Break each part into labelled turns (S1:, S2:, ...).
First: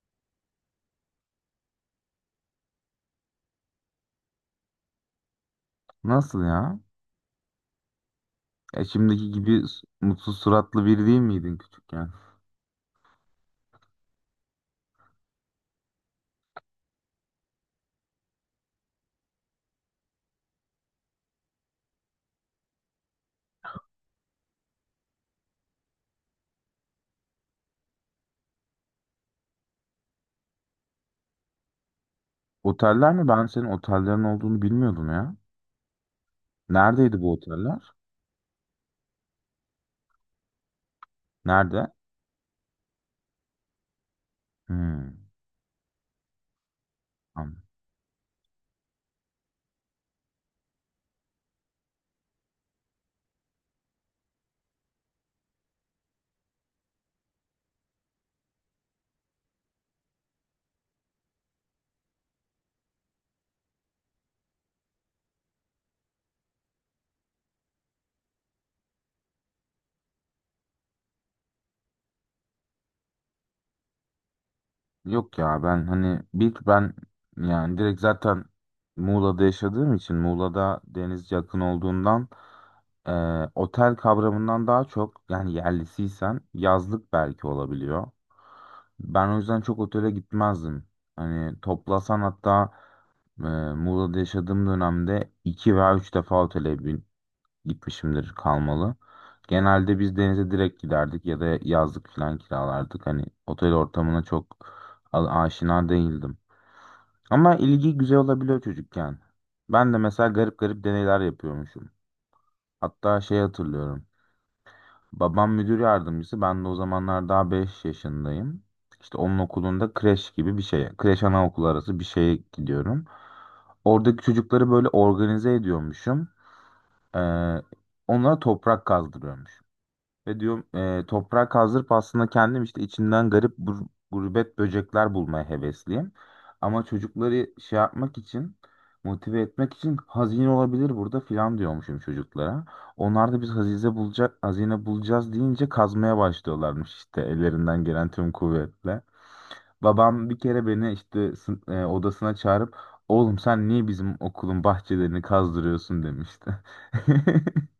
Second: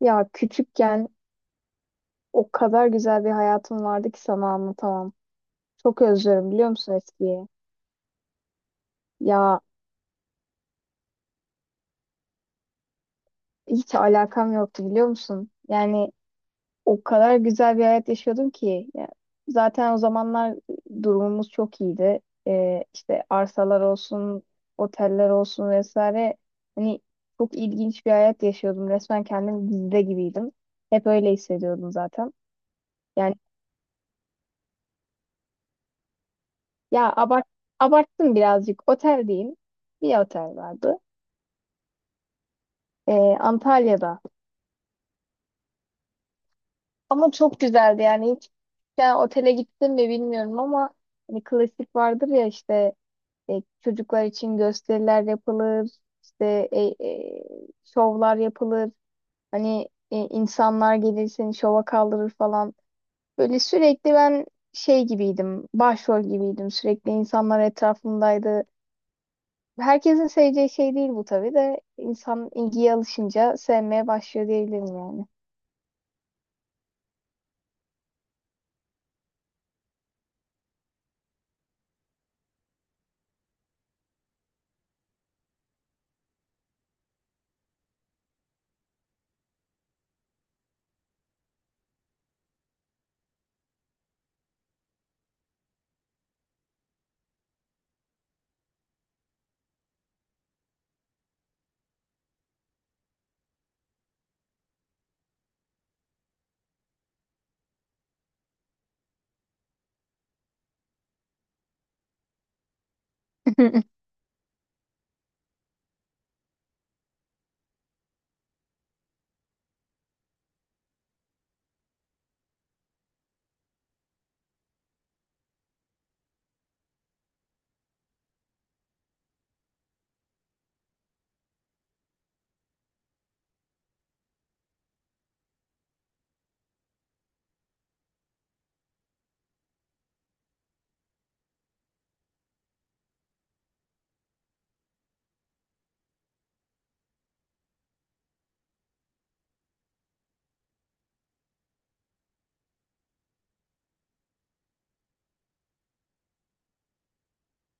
S1: Ya küçükken o kadar güzel bir hayatım vardı ki sana anlatamam. Çok
S2: Nasıl
S1: özlüyorum biliyor
S2: ya?
S1: musun eskiyi?
S2: Şimdiki
S1: Ya
S2: gibi mutsuz suratlı biri değil miydin küçükken?
S1: hiç alakam yoktu biliyor musun? Yani o kadar güzel bir hayat yaşıyordum ki. Ya, zaten o zamanlar durumumuz çok iyiydi. İşte arsalar olsun, oteller olsun vesaire. Hani çok ilginç bir hayat yaşıyordum. Resmen kendim dizide gibiydim. Hep öyle hissediyordum zaten.
S2: Oteller mi?
S1: Yani
S2: Ben senin otellerin olduğunu bilmiyordum ya.
S1: ya
S2: Neredeydi bu
S1: abart
S2: oteller?
S1: abarttım birazcık. Oteldeyim. Bir otel vardı.
S2: Nerede?
S1: Ee, Antalya'da.
S2: Hmm.
S1: Ama çok
S2: Anladım.
S1: güzeldi yani hiç yani otele gittim mi bilmiyorum ama hani klasik vardır ya işte çocuklar için gösteriler yapılır, işte e, şovlar yapılır. Hani insanlar gelir seni şova kaldırır falan. Böyle sürekli ben şey gibiydim, başrol gibiydim. Sürekli insanlar etrafımdaydı. Herkesin seveceği şey değil bu tabii de insan ilgiye alışınca sevmeye başlıyor diyebilirim yani.
S2: Yok ya, ben hani bir ben yani direkt zaten Muğla'da yaşadığım için Muğla'da deniz yakın olduğundan, e, otel kavramından daha çok, yani yerlisiysen yazlık belki olabiliyor. Ben o yüzden çok otele gitmezdim. Hani toplasan hatta, Ee, Muğla'da yaşadığım dönemde 2 veya 3 defa otele gitmişimdir kalmalı. Genelde biz denize direkt giderdik ya da yazlık falan kiralardık. Hani otel ortamına çok aşina değildim. Ama ilgi güzel olabiliyor çocukken. Ben de mesela garip garip deneyler yapıyormuşum. Hatta şey hatırlıyorum. Babam müdür yardımcısı. Ben de o zamanlar daha 5 yaşındayım. İşte onun okulunda kreş gibi bir şeye, kreş anaokulu arası bir şeye gidiyorum. Oradaki çocukları böyle organize ediyormuşum. Ee, Onlara toprak kazdırıyormuşum. Ve diyorum toprak kazdırıp aslında kendim işte içinden garip gurbet böcekler bulmaya hevesliyim. Ama çocukları şey yapmak için, motive etmek için, hazine olabilir burada filan diyormuşum çocuklara. Onlar da biz hazine bulacağız deyince kazmaya başlıyorlarmış işte ellerinden gelen tüm kuvvetle. Babam bir kere beni işte odasına çağırıp oğlum sen niye bizim okulun bahçelerini kazdırıyorsun demişti.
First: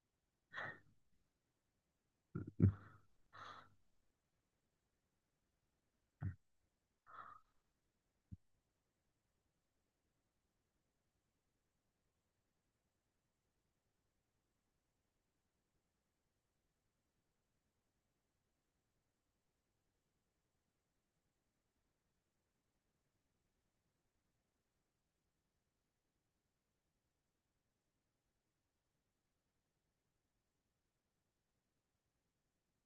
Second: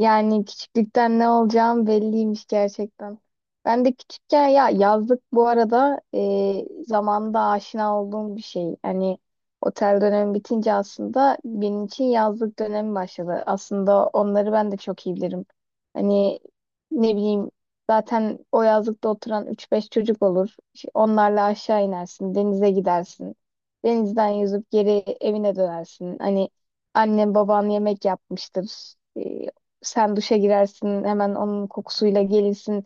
S1: Yani küçüklükten ne olacağım belliymiş gerçekten. Ben de küçükken ya yazlık bu arada zamanında aşina olduğum bir şey. Hani otel dönemi bitince aslında benim için yazlık dönemi başladı. Aslında onları ben de çok iyi bilirim. Hani ne bileyim zaten o yazlıkta oturan üç beş çocuk olur. İşte onlarla aşağı inersin, denize gidersin. Denizden yüzüp geri evine dönersin. Hani annen baban yemek yapmıştır. E, sen duşa girersin, hemen onun kokusuyla gelirsin.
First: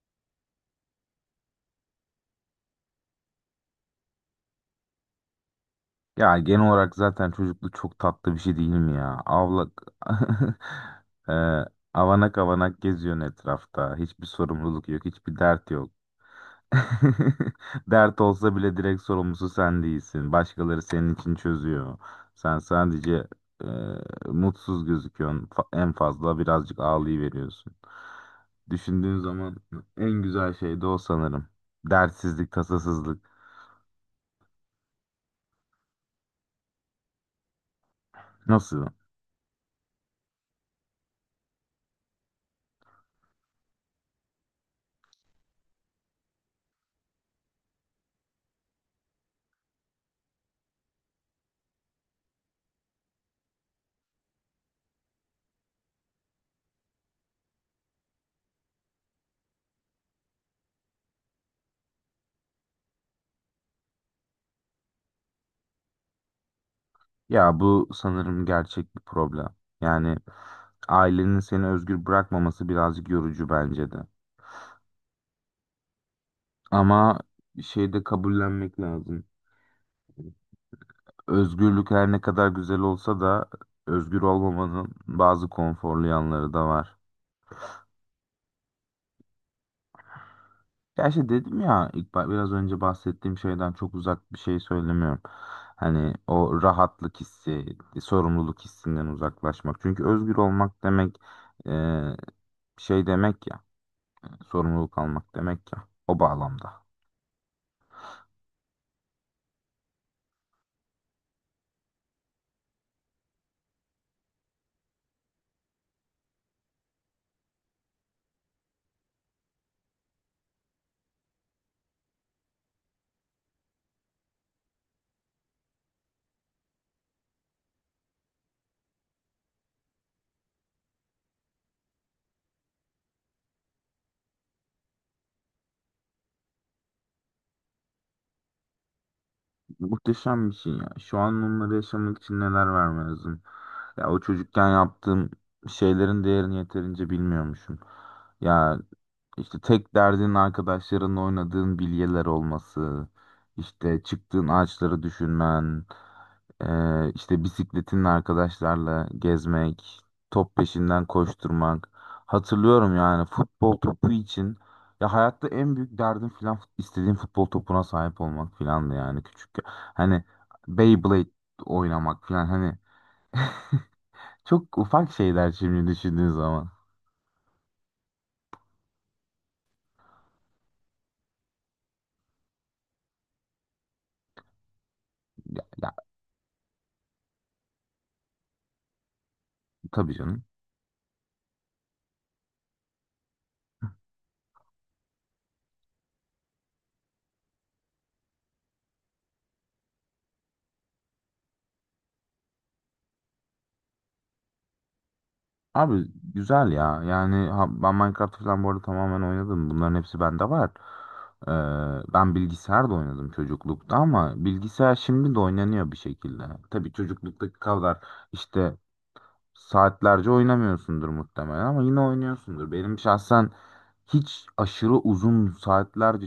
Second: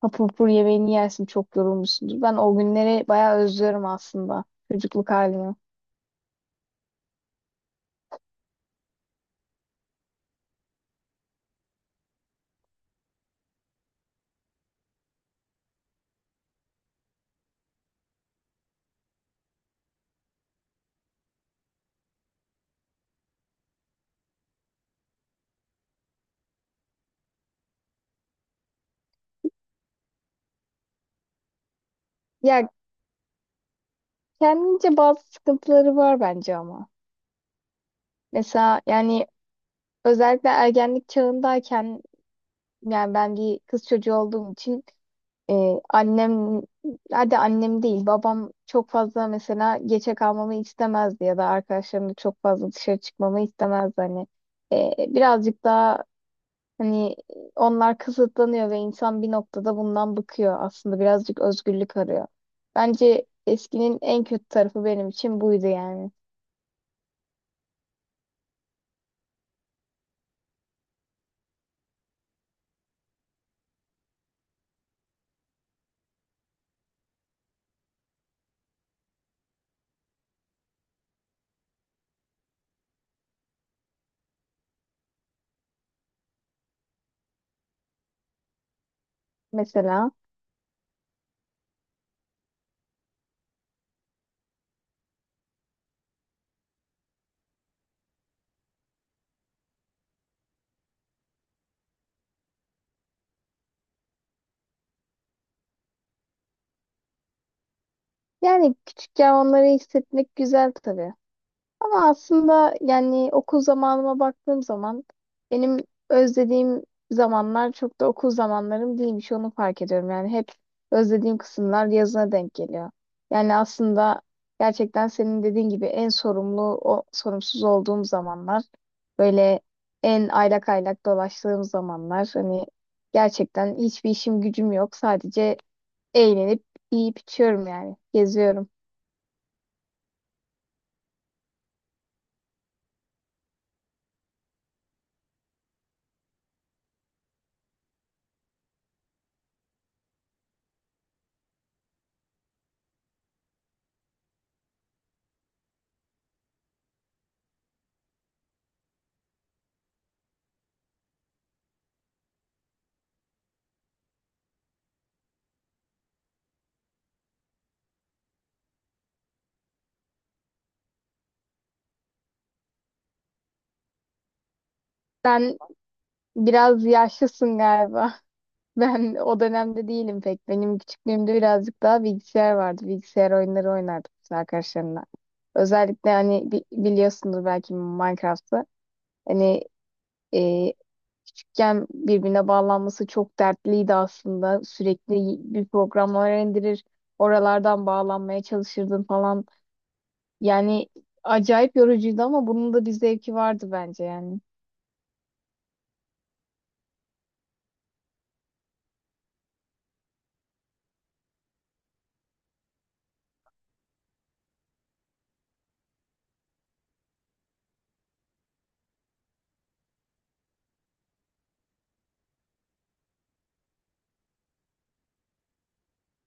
S1: Hapur hapur yemeğini yersin, çok yorulmuşsundur. Ben o günleri bayağı özlüyorum aslında, çocukluk halimi.
S2: Ya genel olarak zaten çocukluk çok tatlı bir şey değil mi ya? E, avanak avanak geziyorsun etrafta. Hiçbir sorumluluk yok, hiçbir dert yok. Dert olsa bile direkt sorumlusu sen değilsin. Başkaları senin için çözüyor. Sen sadece e, mutsuz gözüküyorsun. En fazla birazcık ağlayıveriyorsun. Düşündüğün zaman en güzel şey de o sanırım. Dertsizlik,
S1: Ya
S2: tasasızlık.
S1: kendince bazı sıkıntıları var bence ama. Mesela
S2: Nasıl?
S1: yani özellikle ergenlik çağındayken, yani ben bir kız çocuğu olduğum için e, annem, hadi annem değil, babam çok fazla mesela geçe kalmamı istemezdi ya da arkadaşlarımla çok fazla dışarı çıkmamı istemezdi. Hani birazcık daha hani onlar kısıtlanıyor ve insan bir noktada bundan bıkıyor. Aslında birazcık özgürlük arıyor. Bence eskinin en kötü tarafı benim için buydu yani.
S2: Ya bu sanırım gerçek bir problem. Yani ailenin seni özgür bırakmaması birazcık yorucu bence de. Ama şeyi de kabullenmek lazım. Özgürlük her ne kadar güzel olsa da özgür olmamanın bazı konforlu yanları da var.
S1: Mesela
S2: Ya işte dedim ya, biraz önce bahsettiğim şeyden çok uzak bir şey söylemiyorum. Hani o rahatlık hissi, sorumluluk hissinden uzaklaşmak. Çünkü özgür olmak demek, e, şey demek ya, sorumluluk almak demek ya. O bağlamda.
S1: yani küçükken onları hissetmek güzel tabii. Ama aslında yani okul zamanıma baktığım zaman benim özlediğim zamanlar çok da okul zamanlarım değilmiş onu fark ediyorum. Yani hep özlediğim kısımlar yazına denk geliyor. Yani aslında gerçekten senin dediğin gibi en sorumlu, o sorumsuz olduğum zamanlar böyle en aylak aylak dolaştığım zamanlar hani gerçekten hiçbir işim gücüm yok sadece eğlenip yiyip içiyorum yani geziyorum.
S2: Muhteşem bir şey ya. Şu an onları yaşamak için neler vermem lazım. Ya o çocukken yaptığım şeylerin değerini yeterince bilmiyormuşum. Ya, İşte tek derdin arkadaşlarınla oynadığın bilyeler olması, işte çıktığın ağaçları düşünmen, işte bisikletinle arkadaşlarla gezmek, top peşinden koşturmak. Hatırlıyorum, yani futbol topu için, ya hayatta en büyük derdim filan istediğim futbol topuna sahip olmak filandı yani küçükken. Hani Beyblade oynamak filan, hani çok ufak şeyler
S1: Sen
S2: şimdi düşündüğün zaman.
S1: biraz yaşlısın galiba. Ben o dönemde değilim pek. Benim küçüklüğümde birazcık daha bilgisayar vardı. Bilgisayar oyunları oynardık biz arkadaşlarımla.
S2: Ya, ya
S1: Özellikle hani biliyorsundur belki Minecraft'ı. Hani
S2: tabii canım.
S1: e, küçükken birbirine bağlanması çok dertliydi aslında. Sürekli bir programlar indirir, oralardan bağlanmaya çalışırdın falan. Yani acayip yorucuydu ama bunun da bir zevki vardı bence yani.
S2: Abi güzel ya. Yani ben Minecraft falan bu arada tamamen oynadım. Bunların hepsi bende var. Ben bilgisayarda oynadım çocuklukta ama bilgisayar şimdi de oynanıyor bir şekilde. Tabii çocukluktaki kadar işte saatlerce oynamıyorsundur muhtemelen ama yine oynuyorsundur. Benim şahsen hiç aşırı uzun saatlerce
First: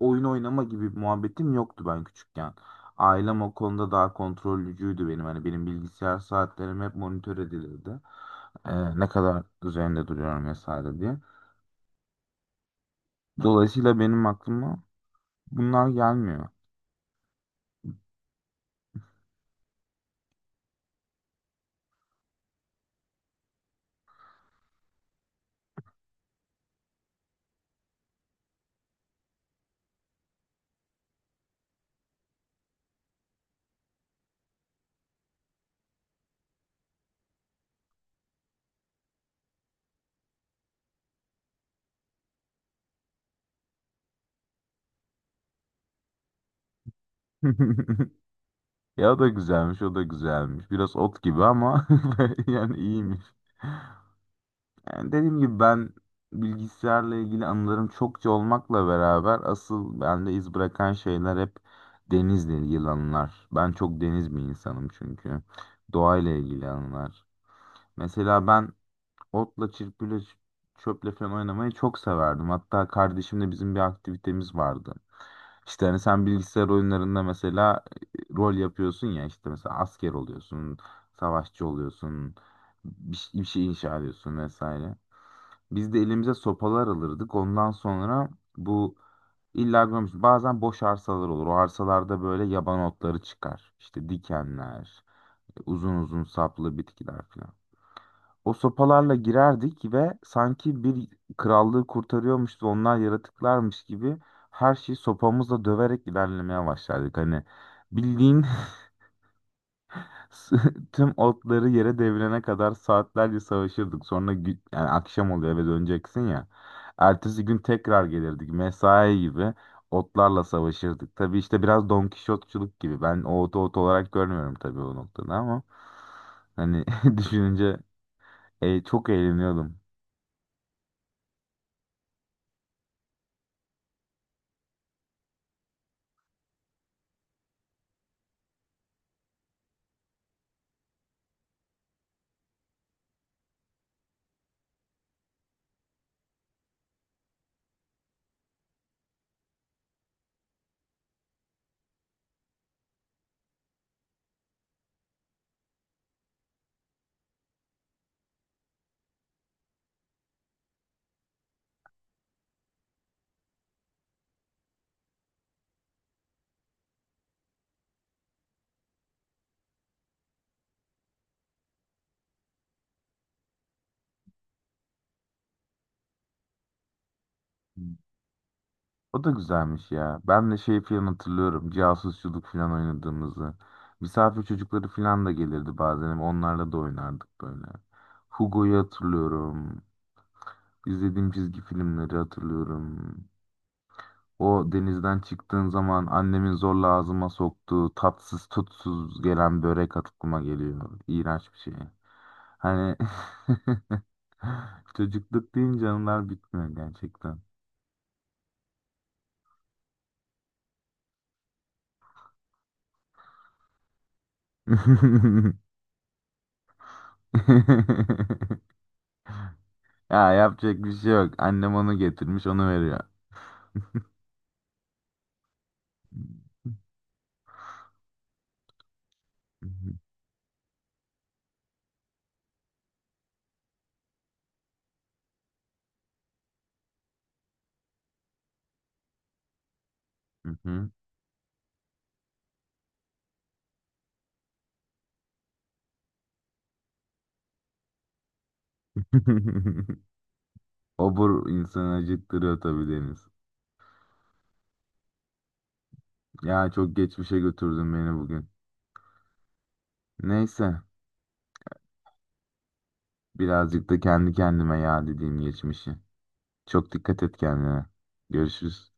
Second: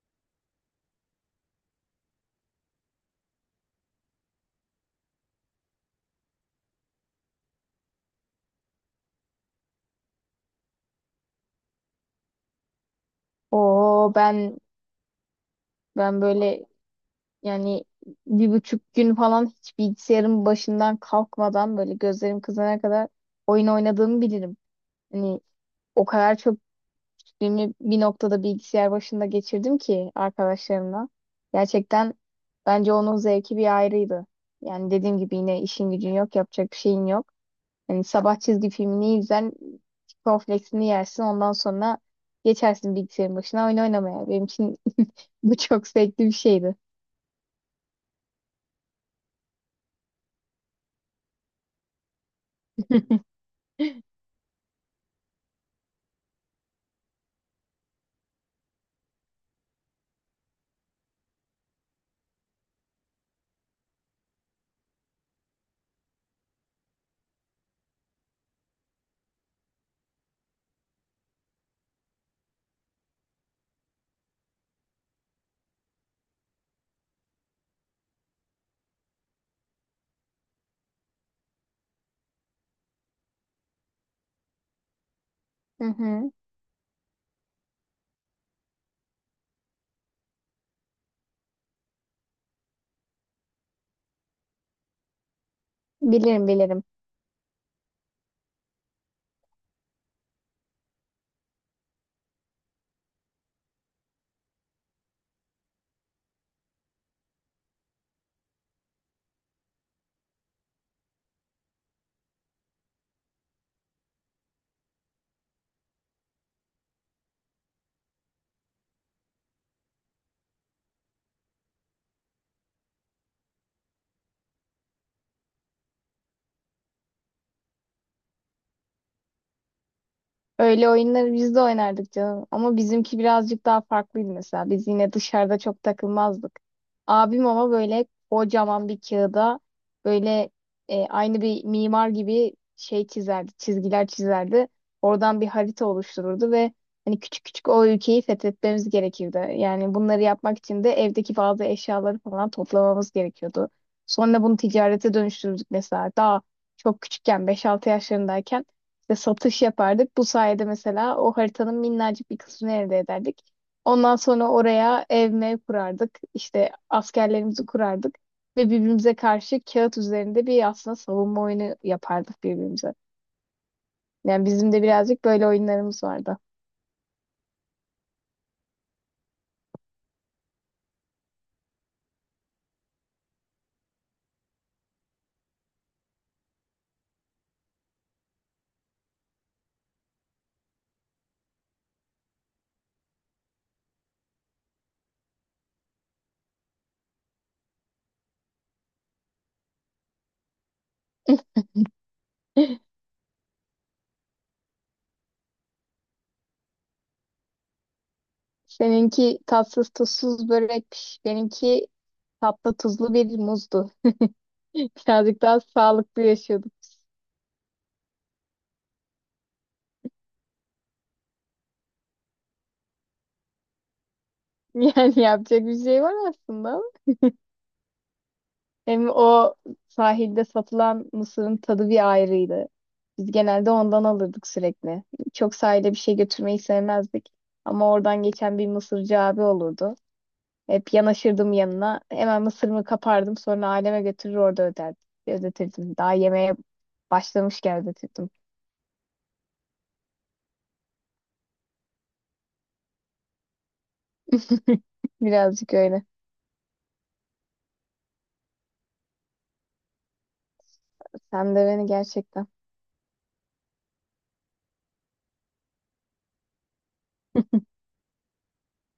S2: oyun oynama gibi bir muhabbetim yoktu ben küçükken. Ailem o konuda daha kontrollücüydü benim. Hani benim bilgisayar saatlerim hep monitör edilirdi. Ne kadar üzerinde duruyorum vesaire diye. Dolayısıyla
S1: Oo
S2: benim
S1: ben
S2: aklıma bunlar
S1: ben
S2: gelmiyor.
S1: böyle yani 1,5 gün falan hiç bilgisayarın başından kalkmadan böyle gözlerim kızarana kadar oyun oynadığımı bilirim. Hani o kadar çok günü bir noktada bilgisayar başında geçirdim ki arkadaşlarımla. Gerçekten bence onun zevki bir ayrıydı. Yani dediğim gibi yine işin gücün yok, yapacak bir şeyin yok. Hani sabah çizgi filmini izler, cornflakes'ini yersin ondan sonra geçersin bilgisayarın başına oyun oynamaya. Benim için bu çok zevkli bir şeydi.
S2: Ya o da güzelmiş, o da güzelmiş. Biraz ot gibi ama yani iyiymiş. Yani dediğim gibi, ben bilgisayarla ilgili anılarım çokça olmakla beraber asıl bende iz bırakan şeyler hep denizle ilgili anılar. Ben çok deniz bir insanım çünkü. Doğayla ilgili anılar. Mesela ben otla, çırpıyla, çöple falan oynamayı çok severdim. Hatta kardeşimle bizim bir aktivitemiz vardı. İşte hani sen bilgisayar oyunlarında mesela rol yapıyorsun ya, işte mesela asker oluyorsun, savaşçı oluyorsun, bir şey inşa ediyorsun vesaire.
S1: Hı
S2: Biz de
S1: hı.
S2: elimize sopalar alırdık. Ondan sonra bu illa görmüş, bazen boş arsalar olur. O arsalarda böyle yaban otları çıkar. İşte dikenler, uzun uzun
S1: Bilirim,
S2: saplı
S1: bilirim.
S2: bitkiler falan. O sopalarla girerdik ve sanki bir krallığı kurtarıyormuş ve onlar yaratıklarmış gibi her şeyi sopamızla döverek ilerlemeye başlardık. Hani bildiğin tüm otları yere devirene kadar saatlerce savaşırdık. Sonra yani akşam oluyor eve döneceksin ya. Ertesi gün tekrar gelirdik. Mesai gibi otlarla savaşırdık. Tabii işte biraz Don Kişotçuluk gibi. Ben o otu ot olarak görmüyorum tabii o noktada ama hani düşününce çok eğleniyordum.
S1: Öyle oyunları biz de oynardık canım. Ama bizimki birazcık daha farklıydı mesela. Biz yine dışarıda çok takılmazdık. Abim ama böyle kocaman bir kağıda böyle aynı bir mimar gibi şey çizerdi, çizgiler çizerdi. Oradan bir harita oluştururdu ve hani küçük küçük o ülkeyi fethetmemiz gerekirdi. Yani bunları yapmak için de evdeki bazı eşyaları falan toplamamız gerekiyordu. Sonra bunu ticarete dönüştürdük mesela. Daha çok küçükken 5-6 yaşlarındayken işte satış yapardık. Bu sayede mesela o haritanın minnacık bir kısmını elde ederdik. Ondan sonra oraya ev mev kurardık. İşte askerlerimizi kurardık. Ve birbirimize karşı kağıt üzerinde bir aslında savunma oyunu yapardık birbirimize. Yani bizim de birazcık böyle oyunlarımız vardı.
S2: O da güzelmiş ya. Ben de şey falan hatırlıyorum. Casusçuluk falan oynadığımızı. Misafir çocukları falan da gelirdi bazen. Onlarla da oynardık böyle. Hugo'yu hatırlıyorum. İzlediğim çizgi filmleri hatırlıyorum. O denizden çıktığın zaman annemin zorla ağzıma soktuğu tatsız tutsuz gelen börek aklıma geliyor. İğrenç bir şey. Hani çocukluk deyince anılar bitmiyor gerçekten.
S1: Seninki tatsız tuzsuz börekmiş. Benimki tatlı tuzlu bir muzdu. Birazcık daha sağlıklı yaşıyorduk.
S2: Ya yapacak bir şey yok. Annem onu getirmiş, onu veriyor.
S1: Yani yapacak bir şey var aslında ama. Hem o sahilde satılan mısırın tadı bir ayrıydı. Biz genelde ondan alırdık sürekli. Çok sahile bir şey götürmeyi sevmezdik. Ama oradan geçen bir mısırcı abi olurdu.
S2: Hı hı.
S1: Hep yanaşırdım yanına. Hemen mısırımı kapardım. Sonra aileme götürür orada öderdim. Ödetirdim. Daha yemeğe başlamışken ödetirdim.
S2: Obur insanı acıktırıyor tabii, Deniz.
S1: Birazcık öyle.
S2: Ya çok geçmişe götürdün beni bugün. Neyse,
S1: Sen de beni gerçekten.
S2: birazcık da kendi kendime ya dediğim geçmişi. Çok dikkat et kendine. Görüşürüz.